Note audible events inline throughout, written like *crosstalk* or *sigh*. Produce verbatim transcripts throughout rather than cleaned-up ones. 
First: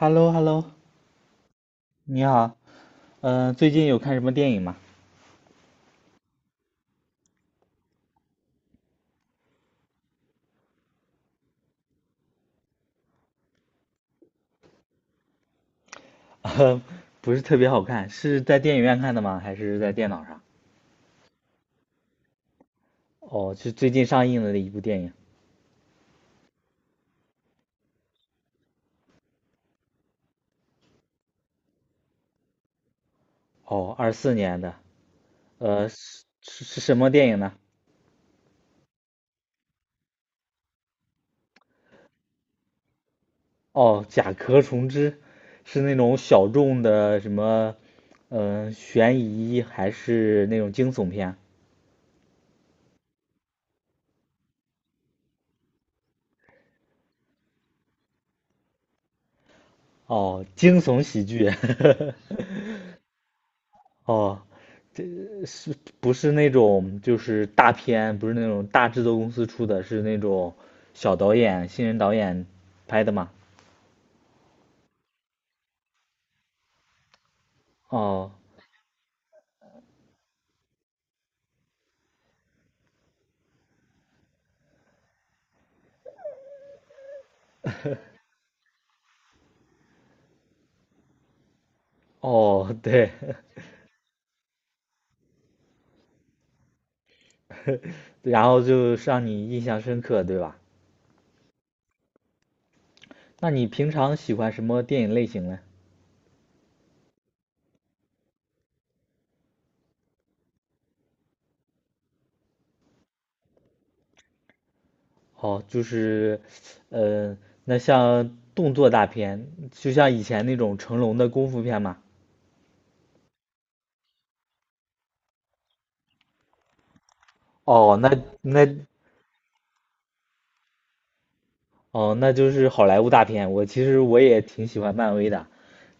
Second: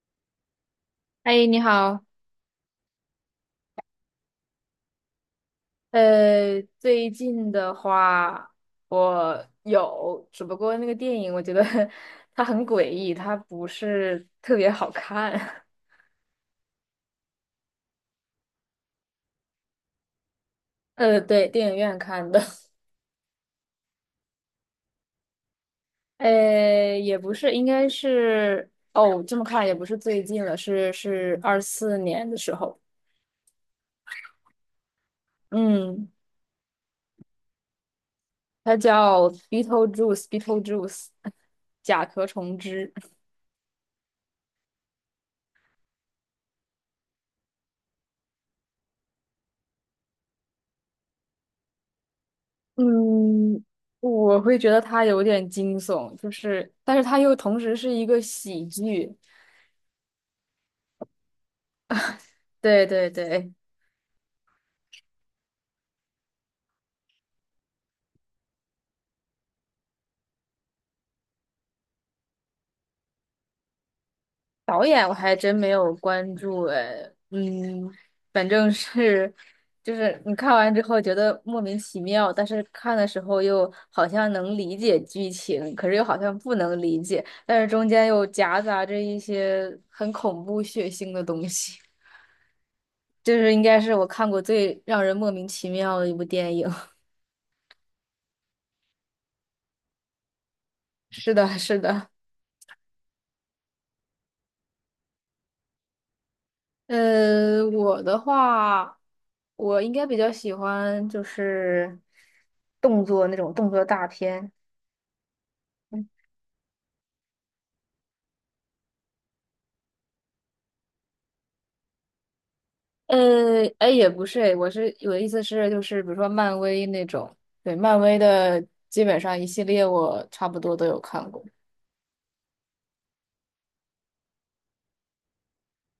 h e l l o h e l l o 哎，你好，你好。呃，最近有看什么电影吗？呃，最近的话，我有，只不过那个电影，我觉得 *laughs* 它很诡异，它不是特别好看。*laughs* 呃，不是特别好看，是在电影院看的吗？还是在电脑上？*laughs* 呃，对，电影院看的，哦，是最近上映的一部电影。*laughs* 呃，也不是，应该是，哦，这么看也不是最近了，是是二四年的时候，哦，二四年的。呃，嗯，是是是什么电影呢？它叫《Beetlejuice》，Beetlejuice，甲壳虫之。哦，《甲壳虫之》，是那种小众的什么，嗯，悬疑还是那种惊悚片？嗯，我会觉得它有点惊悚，就是，但是它又同时是一个喜剧。哦，惊悚喜剧。*laughs* 对对对，哦，不是那种就是大片，不是那种大制作公司出的，是那种小导演、新人导演拍的嘛？导演我还真没有关注哎，嗯，哦反正是，就是你看完之后觉得莫名其妙，但是看的时候又好像能理解剧情，可是又好像不能理解，但是中间又夹杂着一些很恐怖血腥的东西。哦，对。就是应该是我看过最让人莫名其妙的一部电影。*laughs* *laughs* 然后就让你印象深刻，对吧？是的，是的。那你平常喜欢什么电影类型呢？呃，我的话，我应该比较喜欢就是动作那种动作大片。哦，就是，呃，那像动作大片，就像以前那种成龙的功夫片嘛。呃，哎，也不是，哎，我是我的意思是，就是比如说漫威那种，对，哦，漫那威的那基本上一系列我差不多都有看过。哦，那就是好莱坞大片。我其实我也挺喜欢漫威的。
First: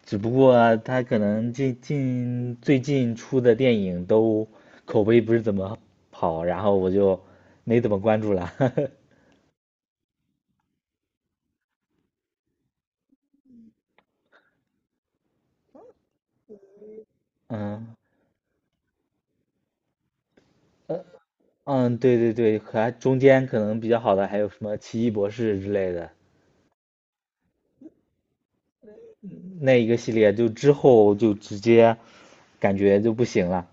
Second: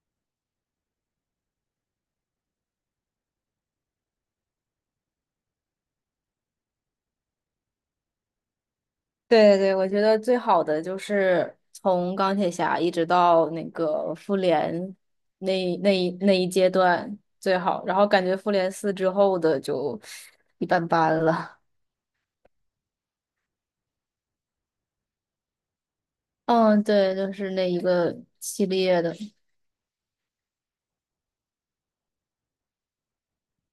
只不过他可能近近最近出的电影都口碑不是怎么好，然后我就没怎么关注了。*laughs* 对对，对，我觉得最好的就是从钢铁侠一直到那个复联那一那一那一阶段最好，嗯然后感觉复联四之后的就一般般了。嗯，对对对，还中间可能比较好的还有什么《奇异博士》之类的，嗯，对，就是那一个系列的。那一个系列就之后就直接感觉就不行了。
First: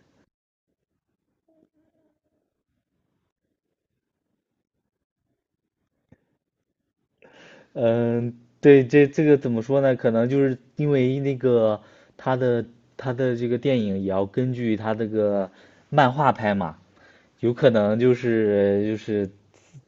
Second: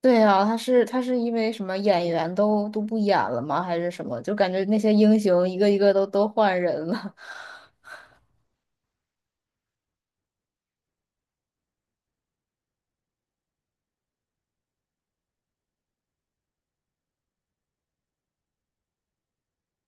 对啊，他是他是因为什么演员都都不演了吗？还是什么？就感觉那些英雄一个一个都都换人了。*laughs* 嗯，对，这这个怎么说呢？可能就是因为那个他的他的这个电影也要根据他这个漫画拍嘛，有可能就是就是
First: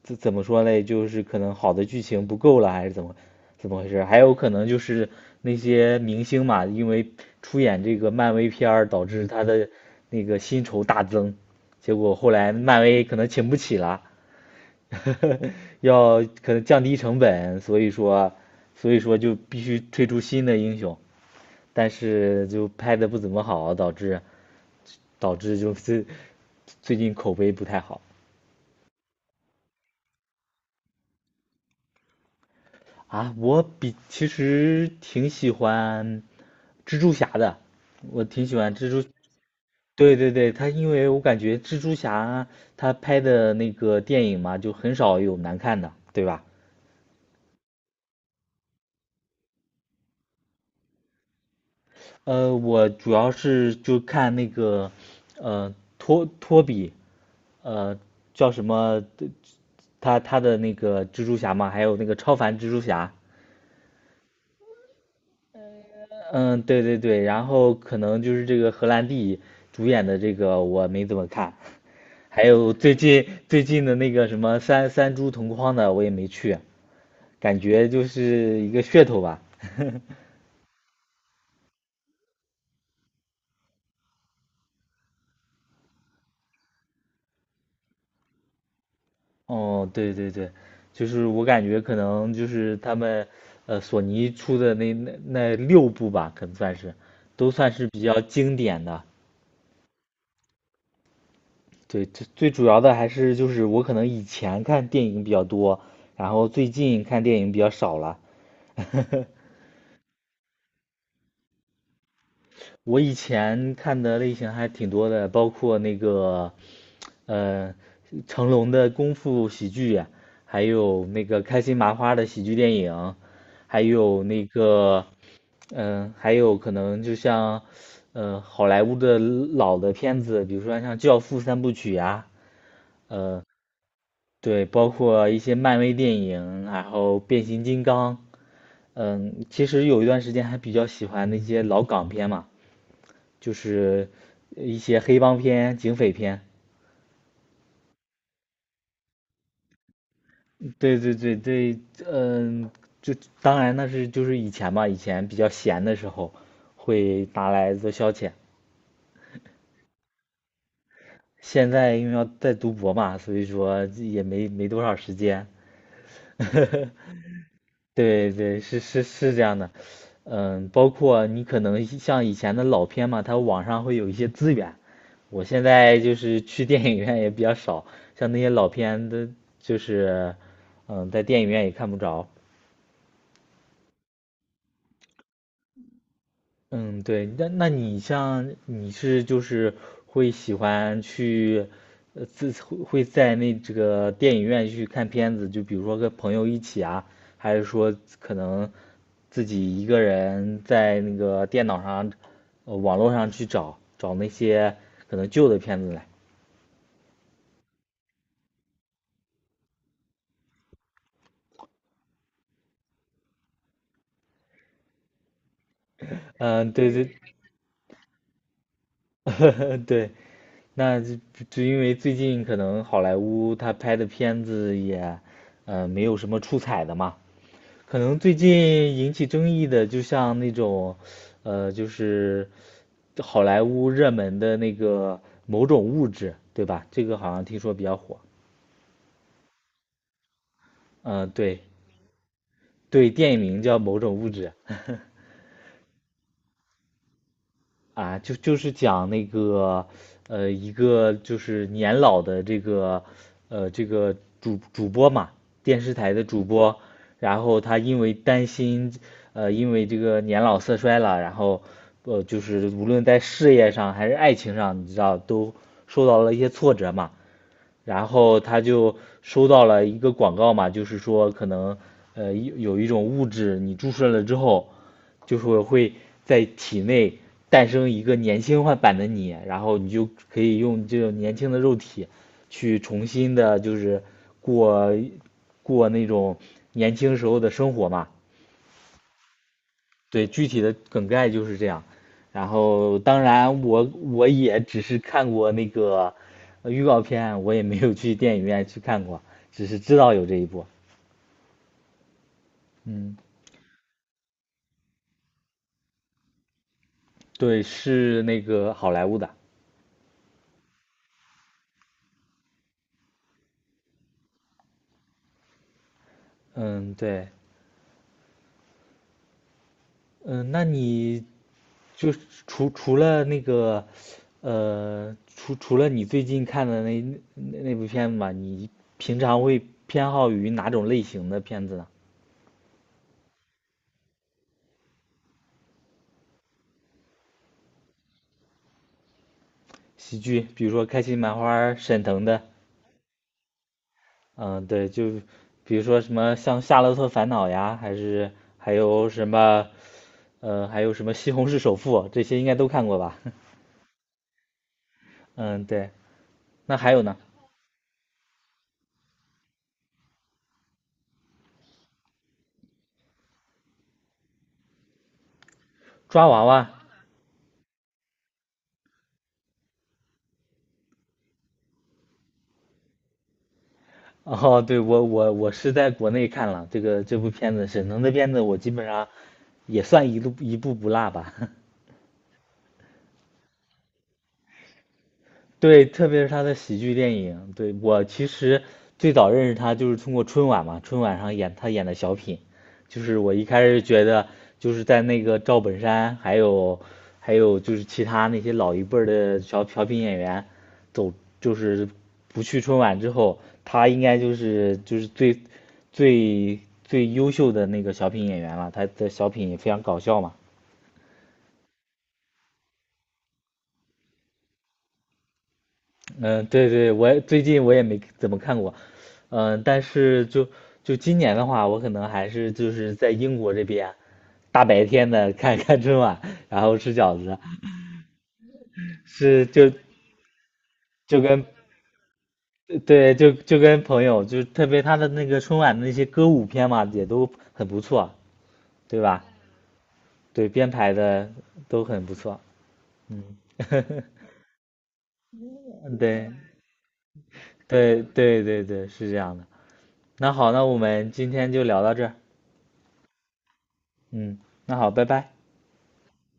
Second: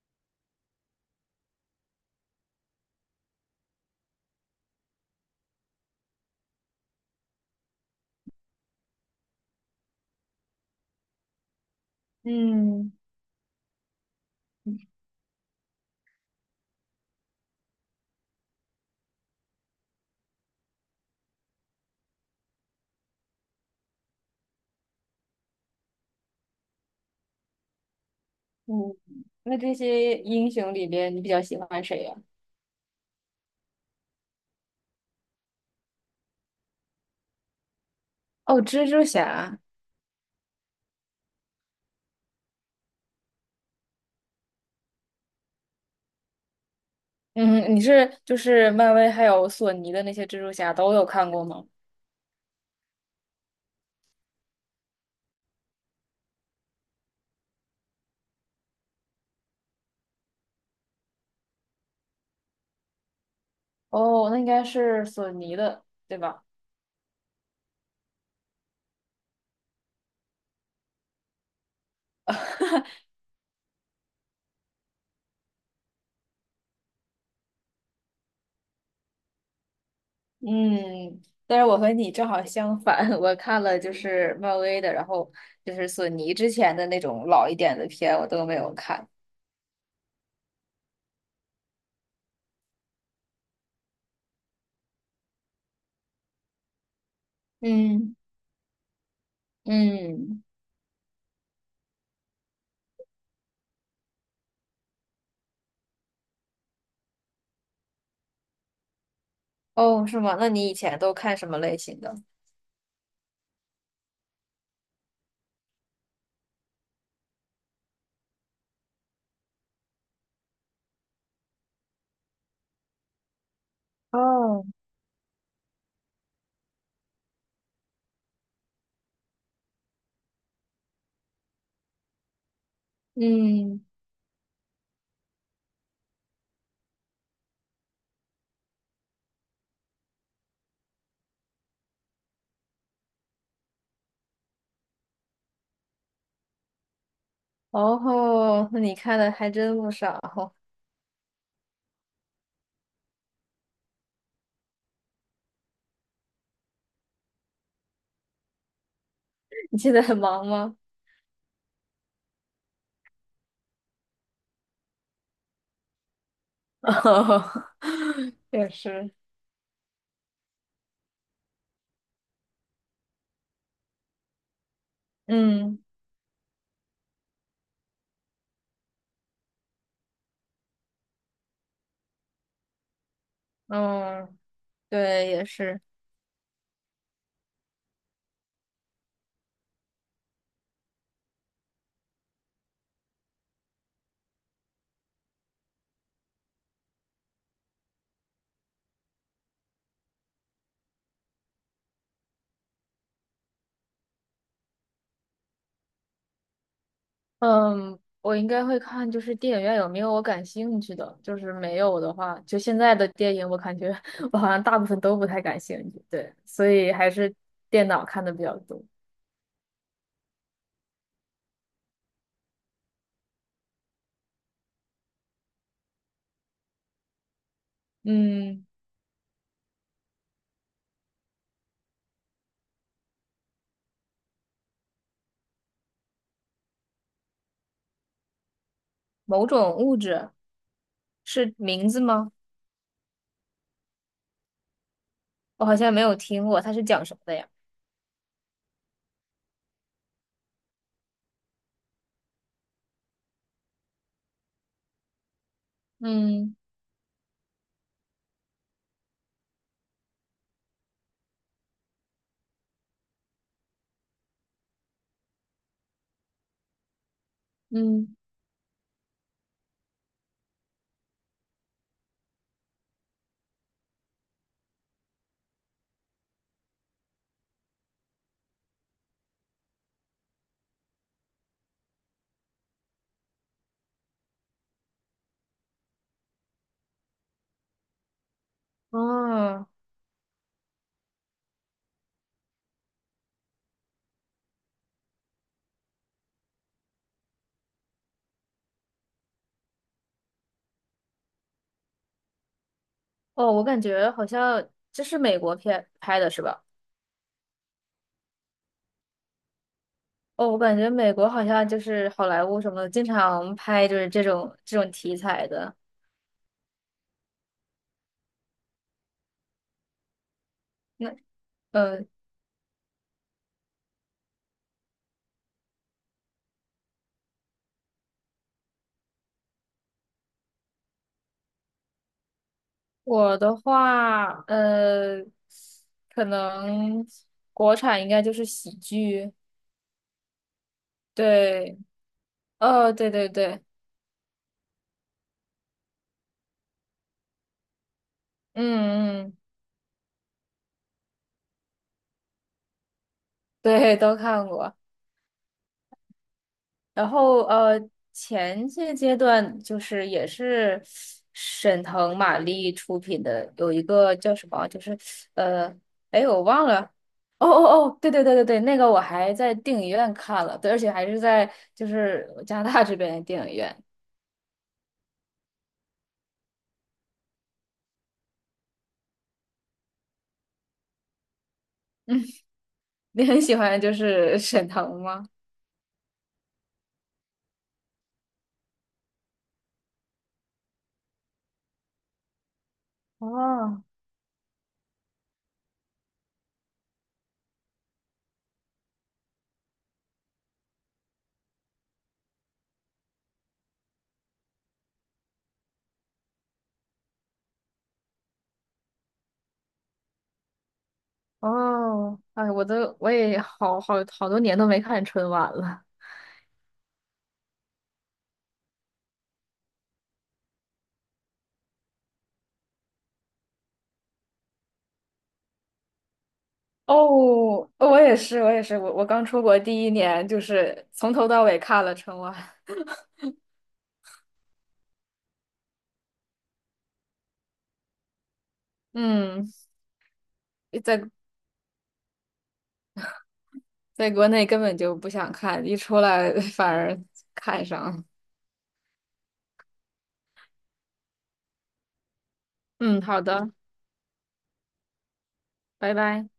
怎怎么说嘞？就是可能好的剧情不够了，还是怎么怎么回事？还有可能就是那些明星嘛，因为出演这个漫威片儿，导致他的那个薪酬大增，结果后来漫嗯威可能请不起了。*laughs* 要可能降低成本，所以说，所以说就必须推出新的英雄，但是就拍的不怎么好，导致导致就是最近口碑不太好。嗯，那这些英雄里边，你比较喜欢谁呀、啊，我比其实挺喜欢蜘蛛侠的，我挺喜哦，欢蜘蜘蛛蛛。侠。对对对，他因为我感觉蜘蛛侠他拍的那个电影嘛，就很少有难看的，对吧？嗯，你是就是漫威还有索尼的那些蜘蛛侠都有看过吗？呃，我主要是就看那个，呃，托托比，呃，叫什么？他他的那个蜘蛛侠嘛，还有那个超凡蜘蛛侠。哦，那应该是索尼的，对吧？嗯，对对对，然后可能就是这个荷兰弟主演的这个我没怎么看，还有最 *laughs* 近最近的那个什么三三株同框的我也没去，感觉就是一个噱头吧。*laughs* 嗯，但是我和你正好相反，*laughs* 我看了就是漫威的，然后就是索尼之前的那种老一点的片，我都没有看。哦，对对对，就是我感觉可能就是他们，呃，索尼出的那那那六部吧，可能算是，都算是比嗯，较经典的。嗯，对，最最主要的还是就是我可能以前看电影比较多，然后最近看电影比较少了。*laughs* 哦，是吗？那你以前都看什么类型的？我以前看的类型还挺多的，包括那个嗯，成龙的功夫喜剧呀，还有那个开心麻花的喜剧电影，还有那哦，个，嗯、还有可能就像，嗯，好莱坞的老的片子，比如说像《教父》三部曲呀、嗯，对，包括一些漫威电影，然后变形金刚，嗯，其实有一段时间还比较喜欢那些老港片嘛，就是一些黑帮片、警匪片。哦，那你看的还真不少。*laughs* 对对对对，嗯，就当然那是就是以前吧，以前比较闲的时候会拿来做消遣。你现在很忙吗？现在因为要在读博嘛，所以说也没没多少时间。*laughs* *laughs* 哦对对，也是是是，是这样的，嗯，包括你可能像以前的老片嘛，它网上会有一些资源。我现嗯在就是去电影院也比较少，像那些老片的，就是嗯，在电影院也看不着。嗯，对，也是。嗯，对，那那你像你是就是会喜欢去，呃，自会会在那这个电影院去看片子，就比如说跟朋友一起啊，还是说可能自己一个人在那个电脑上，呃，网络上去找找那些可能旧的片子来。嗯，我应该会看，就是电影院有没有我感兴趣的，就是没有的话，就现在的电影，我感觉 *laughs* 我好像大部分都不太感兴趣，对，所嗯，对以还对。是电脑看的比较多。*laughs* 对，那就就因为最近可能好莱坞他拍的片子也，呃，没有什么出彩的嘛。可能最嗯，近引起争议的，就像那种，呃，就是好莱坞热门的那个某种物质，对吧？这个好像听说比较火。某种物质嗯、是对名字吗？对，电影名叫《某种物质》。我好像没有听过，它是讲什么的呀？啊，就就是讲那个，呃，一个就是年老的这个，呃，这个主主播嘛，电视台的主嗯播，然后他因为担心，呃，因为这个年老色衰了，然后，呃，就是无论在事业上还是爱情上，你知道都受到了一些挫折嘛，然嗯，后他就收到了一个广告嘛，就是说可能呃有一种物质，你注射了之后，就是会在体内诞生一个年轻化版的你，然后你就可以用这种年轻的肉体去重新的，就是过过那种年轻时候的生活嘛。哦对，具体的梗概就是这样。然后，当然我我也只是看过那个呃预告片，我也没有去电影院去看过，只是知道有这一部。嗯，哦，我感觉好像这是美国片拍的是吧？对，是那个好莱坞的。哦，我感觉美国好像就是好莱坞什么的，经常拍就是这种这种题材的。嗯，对，嗯，那那。你嗯。呃就是除除了那个，呃，除除了你最近看的那那那部片子吧，你平常会偏好于哪种类型的片子呢？我的话，呃，可能国产应该就是喜剧，喜剧，比如说开心麻花、对，沈腾的。哦，对对对，嗯，对，就比如说什么像《夏洛特烦恼》呀，还是还有嗯什嗯，么，呃，还有什么《西红柿首富》，这些应该都看过吧？对，都看过。*laughs* 嗯，对。那还有然呢，后呃，前些阶段就是也是沈腾、马丽出品的，有一个叫什么，就是呃，抓哎，我娃忘娃。了。哦哦哦，对对对对对，那个我还在电影院看了，对，而且还是在就是加拿大这边的电影院。哦，对，我我我是在国内看了这个这部片子，沈腾的片子我基本上也算一路一部不落吧。*laughs* 你很喜欢就是沈腾吗？对，特别是他的喜剧电影，对，我其实最早认识他就是通过春晚嘛，春晚上演他演的小品，就是我一开始哦觉得就是在那个赵本山，还有还有就是其他那些老一辈儿的小小品演员走，就是不去春晚之后，他应该就是就是最最最优秀的那个小品演员了，他的小品也非常搞笑嘛。哦，哎，我都我也好好好多年都没看春晚了。嗯，对对，我也最近我也没怎么看过，嗯，但是就就今年的话，我可能还是就是在英国这边，大白天的看 *laughs* 看春晚，然后吃哦，饺子，我也是，我也是，我我刚出是国就第一年，就是从就头跟到尾看了春晚。*laughs* 对就就跟朋友，就是特别他的那个春晚的那些歌舞片嘛，也都很不错，对吧？嗯，对，编排在的都很不错，嗯。在国内根本就不想看，一出 *laughs* 对来 *laughs* 反而看上对了。对对对，是这样的。那好，那我们今天就聊到这儿，嗯，好的，嗯，那好，拜拜。拜拜。